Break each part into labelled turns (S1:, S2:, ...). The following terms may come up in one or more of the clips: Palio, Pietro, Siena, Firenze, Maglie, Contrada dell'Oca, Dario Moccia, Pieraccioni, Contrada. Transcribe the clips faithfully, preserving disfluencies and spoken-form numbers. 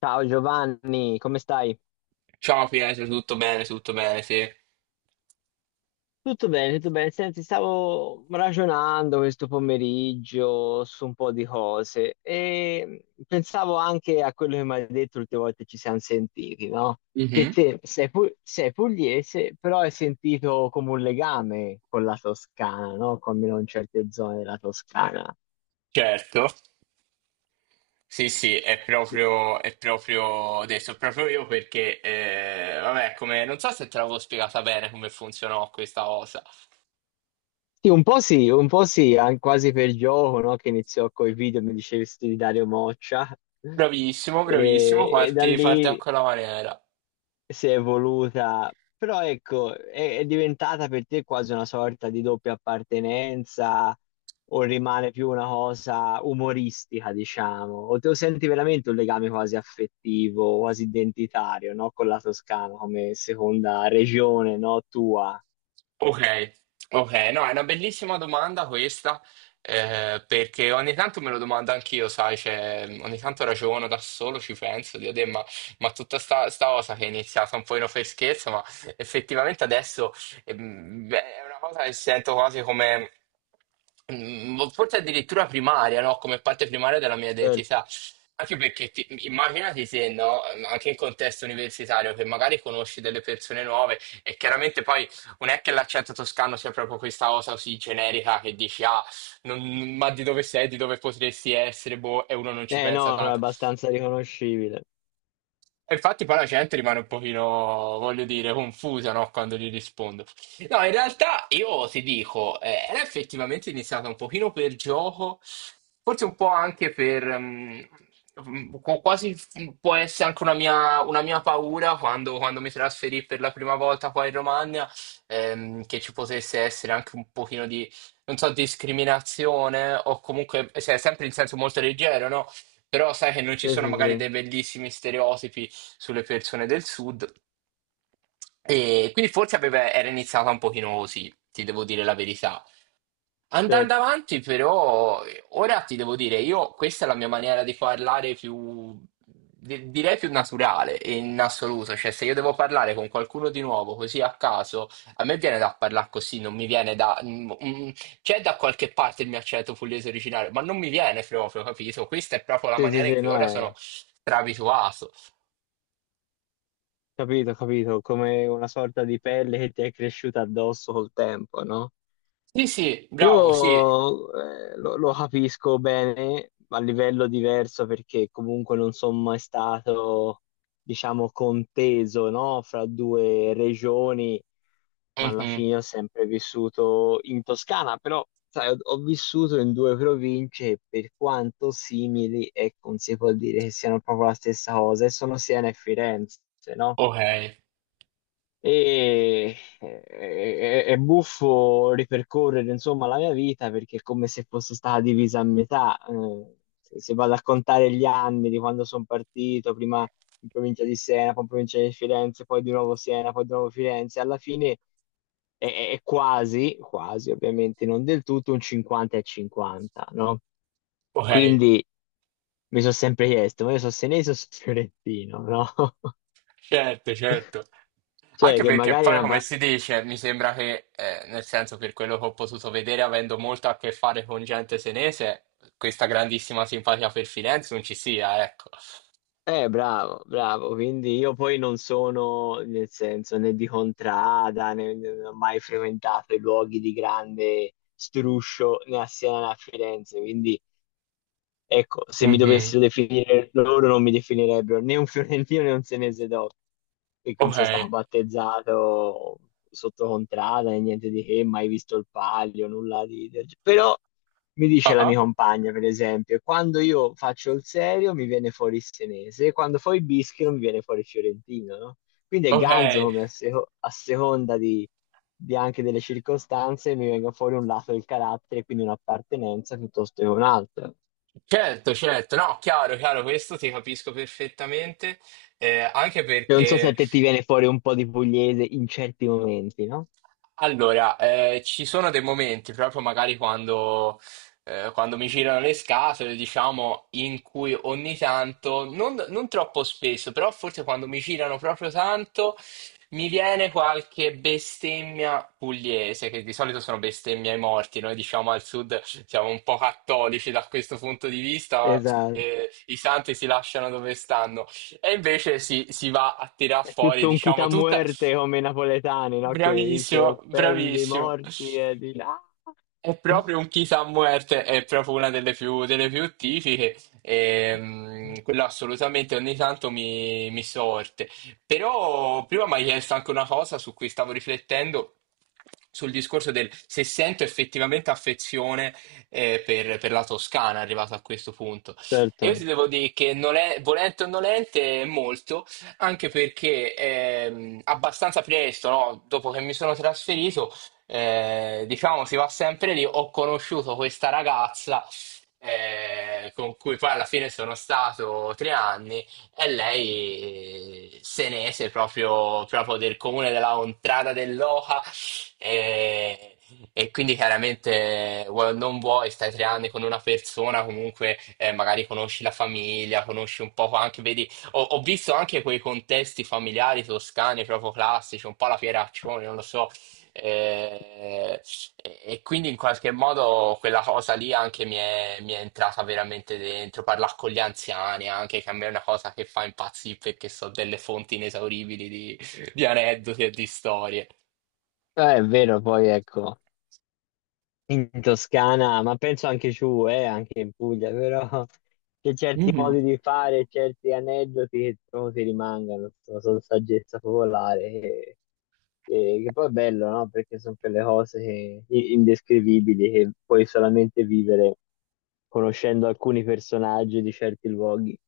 S1: Ciao Giovanni, come stai?
S2: Ciao Pietro, tutto bene, tutto bene, sì.
S1: Tutto bene, tutto bene. Senti, stavo ragionando questo pomeriggio su un po' di cose e pensavo anche a quello che mi hai detto l'ultima volta che ci siamo sentiti, no? Che
S2: Mhm.
S1: te sei, pu- sei pugliese, però hai sentito come un legame con la Toscana, no? Con almeno in certe zone della Toscana.
S2: Certo, sì, sì, è proprio, è proprio adesso, proprio io perché, eh, vabbè, come, non so se te l'avevo spiegata bene come funzionò questa cosa.
S1: Sì, un po' sì, un po' sì, an- quasi per gioco, no? Che iniziò coi video, mi dicesti di Dario Moccia,
S2: Bravissimo, bravissimo,
S1: e, e da
S2: parti, parti a
S1: lì
S2: quella maniera.
S1: si è evoluta, però ecco, è, è diventata per te quasi una sorta di doppia appartenenza, o rimane più una cosa umoristica, diciamo, o te lo senti veramente un legame quasi affettivo, quasi identitario, no? Con la Toscana come seconda regione, no? Tua.
S2: Ok, ok, no, è una bellissima domanda questa, eh, perché ogni tanto me lo domando anch'io, sai, cioè, ogni tanto ragiono da solo, ci penso, dico, "Deh, ma, ma tutta sta, sta cosa che è iniziata un po' in per scherzo, ma effettivamente adesso ehm, beh, è una cosa che sento quasi come, mm, boh, forse addirittura primaria, no? Come parte primaria della mia
S1: Certo.
S2: identità. Anche perché ti- immaginati se, no, anche in contesto universitario, che magari conosci delle persone nuove e chiaramente poi non è che l'accento toscano sia proprio questa cosa così generica che dici, ah, non- ma di dove sei, di dove potresti essere, boh, e uno non ci
S1: Eh
S2: pensa
S1: no, no, è
S2: tanto.
S1: abbastanza riconoscibile.
S2: E infatti poi la gente rimane un pochino, voglio dire, confusa, no, quando gli rispondo. No, in realtà io ti dico, eh, era effettivamente iniziata un pochino per gioco, forse un po' anche per mm, mm, qu- quasi mm, può essere anche una mia, una mia paura quando, quando mi trasferì per la prima volta qua in Romagna, ehm, che ci potesse essere anche un pochino di, non so, discriminazione o comunque, cioè, sempre in senso molto leggero, no? Però sai che non ci
S1: Sì,
S2: sono
S1: sì,
S2: magari
S1: sì.
S2: dei bellissimi stereotipi sulle persone del sud. E quindi forse aveva- era iniziata un pochino così, ti devo dire la verità.
S1: Cioè,
S2: Andando avanti, però, eh, ora ti devo dire, io questa è la mia maniera di parlare più, di- direi più naturale in assoluto, cioè se io devo parlare con qualcuno di nuovo così a caso, a me viene da parlare così, non mi viene da mm, mm, c'è da qualche parte il mio accento pugliese originale, ma non mi viene proprio, capito? Questa è proprio la
S1: sì, sì,
S2: maniera in
S1: sì,
S2: cui
S1: no,
S2: ora sono
S1: è...
S2: strabituato.
S1: Capito, capito, come una sorta di pelle che ti è cresciuta addosso col tempo, no?
S2: Sì, sì, bravo, sì.
S1: Io eh, lo, lo capisco bene a livello diverso perché comunque non sono mai stato, diciamo, conteso, no? Fra due regioni, ma alla
S2: Mhm.
S1: fine ho sempre vissuto in Toscana, però sai, ho, ho vissuto in due province e per quanto simili, ecco, non si può dire che siano proprio la stessa cosa, e sono Siena e Firenze, no?
S2: Ok,
S1: E e- e- è buffo ripercorrere insomma la mia vita perché è come se fosse stata divisa a metà. eh, se se vado a contare gli anni di quando sono partito, prima in provincia di Siena, poi in provincia di Firenze, poi di nuovo Siena, poi di nuovo Firenze, alla fine è, è quasi, quasi ovviamente non del tutto, un cinquanta e cinquanta, no?
S2: ok.
S1: Quindi mi sono sempre chiesto, ma io sono senese o sono fiorentino, no?
S2: Certo, certo.
S1: Cioè
S2: Anche
S1: che
S2: perché
S1: magari è
S2: poi,
S1: una...
S2: come
S1: ba-
S2: si dice, mi sembra che, eh, nel senso, per quello che ho potuto vedere, avendo molto a che fare con gente senese, questa grandissima simpatia per Firenze non ci sia, ecco.
S1: Eh, bravo, bravo, quindi io poi non sono, nel senso, né di Contrada, né, non ho mai frequentato i luoghi di grande struscio né a Siena né a Firenze, quindi ecco, se mi
S2: Mhm.
S1: dovessero definire loro non mi definirebbero né un fiorentino né un senese dopo, perché non
S2: Ok.
S1: sono stato battezzato sotto contrada né niente di che, mai visto il palio, nulla di... del ge- Però mi dice la
S2: Ah,
S1: mia compagna, per esempio, quando io faccio il serio mi viene fuori il senese, quando fo il bischero mi viene fuori il fiorentino, no? Quindi è
S2: ok.
S1: ganzo come a, seco- a seconda di, di anche delle circostanze mi venga fuori un lato del carattere, quindi un'appartenenza piuttosto che un'altra.
S2: Certo, certo. No, chiaro, chiaro, questo ti capisco perfettamente. Eh, anche
S1: Non so se
S2: perché.
S1: a te ti viene fuori un po' di pugliese in certi momenti, no?
S2: Allora, eh, ci sono dei momenti, proprio magari quando, eh, quando mi girano le scatole, diciamo, in cui ogni tanto, non, non troppo spesso, però forse quando mi girano proprio tanto, mi viene qualche bestemmia pugliese, che di solito sono bestemmie ai morti. Noi diciamo al sud siamo un po' cattolici da questo punto di vista,
S1: Esatto.
S2: eh, i santi si lasciano dove stanno. E invece si, si va a tirar
S1: È
S2: fuori,
S1: tutto un
S2: diciamo,
S1: chita
S2: tutta.
S1: muerte come i napoletani, no? Che se
S2: Bravissimo,
S1: offendi i
S2: bravissimo.
S1: morti e di là.
S2: È proprio un Chisa Muerte, è proprio una delle più, delle più tipiche, e, mm, quello assolutamente ogni tanto mi, mi sorte. Però prima mi hai chiesto anche una cosa su cui stavo riflettendo, sul discorso del se sento effettivamente affezione eh, per, per la Toscana, arrivato a questo punto. E io
S1: Certo.
S2: ti devo dire che non è, volente o nolente, molto, anche perché ehm, abbastanza presto, no, dopo che mi sono trasferito, eh, diciamo si va sempre lì. Ho conosciuto questa ragazza eh, con cui poi alla fine sono stato tre anni e lei se ne ese proprio, proprio del comune della Contrada dell'Oca e, e quindi chiaramente vuoi o non vuoi stai tre anni con una persona comunque eh, magari conosci la famiglia, conosci un po' anche, vedi, ho, ho visto anche quei contesti familiari toscani proprio classici, un po' la Pieraccioni, non lo so. Eh, e, e quindi in qualche modo quella cosa lì anche mi è, mi è entrata veramente dentro, parlare con gli anziani anche, che a me è una cosa che fa impazzire perché so delle fonti inesauribili di, di aneddoti e di storie.
S1: Eh, è vero, poi ecco. In Toscana, ma penso anche giù, eh, anche in Puglia, però c'è certi modi di fare, certi aneddoti che trovo che rimangano, sono, sono saggezza popolare, che, che- che poi è bello, no? Perché sono quelle cose che- i- indescrivibili che puoi solamente vivere conoscendo alcuni personaggi di certi luoghi.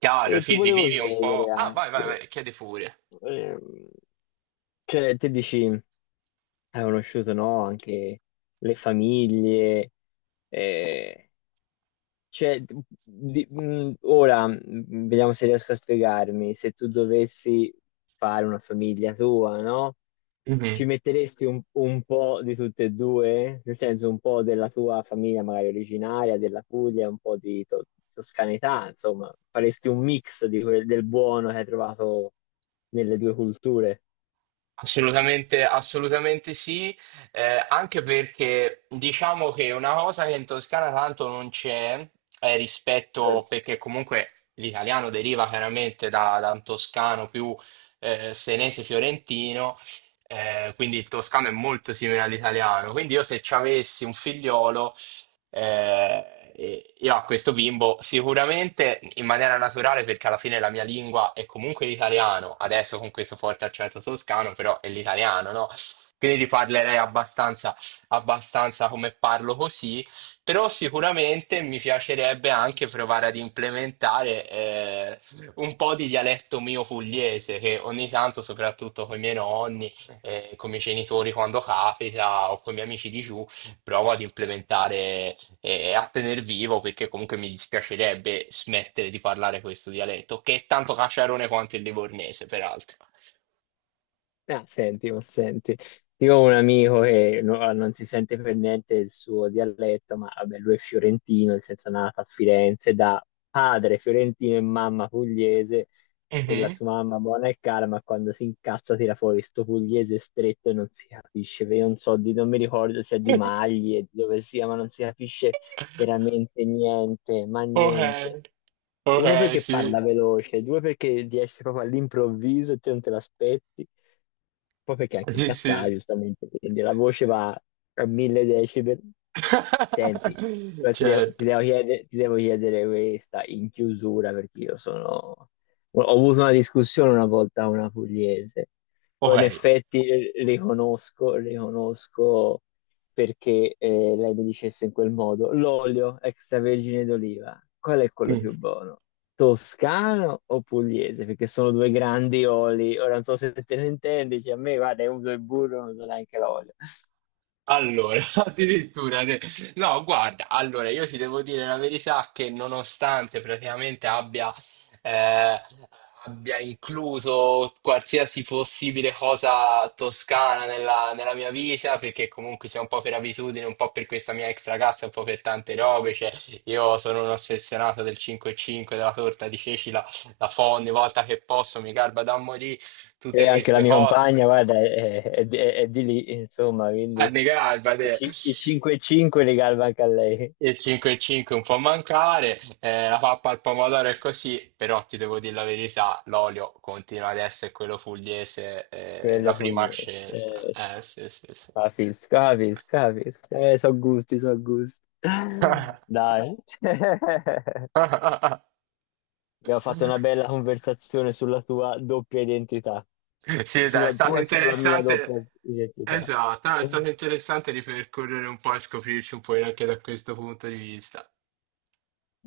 S2: Chiaro,
S1: E ti
S2: sì,
S1: volevo
S2: rivivi un po'.
S1: chiedere
S2: Ah, vai, vai,
S1: anche,
S2: vai, chiedi pure.
S1: ehm, cioè, te dici hai conosciuto, no, anche le famiglie. eh, cioè, di- mh, ora mh, vediamo se riesco a spiegarmi. Se tu dovessi fare una famiglia tua, no?
S2: Mhm.
S1: Ci metteresti un, un po' di tutte e due? Nel senso, un po' della tua famiglia magari originaria, della Puglia, un po' di to- toscanità, insomma, faresti un mix di quel- del buono che hai trovato nelle due culture.
S2: Assolutamente, assolutamente sì, eh, anche perché diciamo che una cosa che in Toscana tanto non c'è è
S1: Cioè,
S2: rispetto, perché comunque l'italiano deriva chiaramente da, da un toscano più eh, senese fiorentino, eh, quindi il toscano è molto simile all'italiano, quindi io se ci avessi un figliolo eh, e io a questo bimbo sicuramente in maniera naturale, perché alla fine la mia lingua è comunque l'italiano, adesso con questo forte accento toscano, però è l'italiano, no? Quindi li parlerei abbastanza, abbastanza come parlo così, però sicuramente mi piacerebbe anche provare ad implementare eh, un po' di dialetto mio pugliese, che ogni tanto, soprattutto con i miei nonni, eh, con i miei genitori quando capita, o con i miei amici di giù, provo ad implementare e a tener vivo perché comunque mi dispiacerebbe smettere di parlare questo dialetto, che è tanto caciarone quanto il livornese, peraltro.
S1: ah, senti, ma senti, io ho un amico che no- ah, non si sente per niente il suo dialetto, ma vabbè, lui è fiorentino, nel senso è nato a Firenze da padre fiorentino e mamma pugliese, e la
S2: Mhm.
S1: sua mamma buona e cara, ma quando si incazza tira fuori sto pugliese stretto e non si capisce, perché io non so, di, non mi ricordo se è di Maglie, di dove sia, ma non si capisce veramente niente, ma
S2: Ok,
S1: niente. Uno
S2: ok,
S1: perché parla
S2: sì,
S1: veloce, due perché riesce proprio all'improvviso e te non te l'aspetti, poi perché anche
S2: sì,
S1: incazzata,
S2: sì.
S1: giustamente, quindi la voce va a mille decibel. Senti, però ti devo, ti
S2: Certo,
S1: devo chiedere, ti devo chiedere questa in chiusura perché io sono... Ho avuto una discussione una volta con una pugliese, però in
S2: ok.
S1: effetti eh, riconosco, riconosco perché eh, lei mi dicesse in quel modo, l'olio extravergine d'oliva, qual è quello
S2: Mm.
S1: più buono? Toscano o pugliese? Perché sono due grandi oli. Ora non so se te ne intendi, cioè a me, guarda, io uso il burro, non so neanche l'olio.
S2: Allora, addirittura, te- no, guarda, allora io ti devo dire la verità che nonostante praticamente abbia, eh, abbia incluso qualsiasi possibile cosa toscana nella, nella mia vita, perché comunque sia un po' per abitudine, un po' per questa mia ex ragazza, un po' per tante robe, cioè io sono un ossessionato del cinque e cinque, della torta di ceci, la, la fo ogni volta che posso, mi garba da morire, tutte
S1: E anche la
S2: queste
S1: mia
S2: cose.
S1: compagna, guarda, è, è di è di lì, insomma, quindi
S2: Ah, mi garba,
S1: i
S2: te.
S1: ci- i cinque e cinque li galva anche a lei,
S2: Il cinque e cinque un po' a mancare, eh, la pappa al pomodoro è così, però ti devo dire la verità, l'olio continua ad essere quello pugliese, eh, la
S1: quello
S2: prima
S1: pugliese.
S2: scelta.
S1: Eh, sì.
S2: Eh sì, sì, sì.
S1: Capisco, capisco, capisco. Eh, so gusti, so gusti. Dai. Abbiamo fatto una bella conversazione sulla tua doppia identità,
S2: Sì, dai, è
S1: sulla
S2: stato
S1: tua e sulla mia doppia
S2: interessante.
S1: identità.
S2: Esatto, no, è stato interessante ripercorrere un po' e scoprirci un po' anche da questo punto di vista.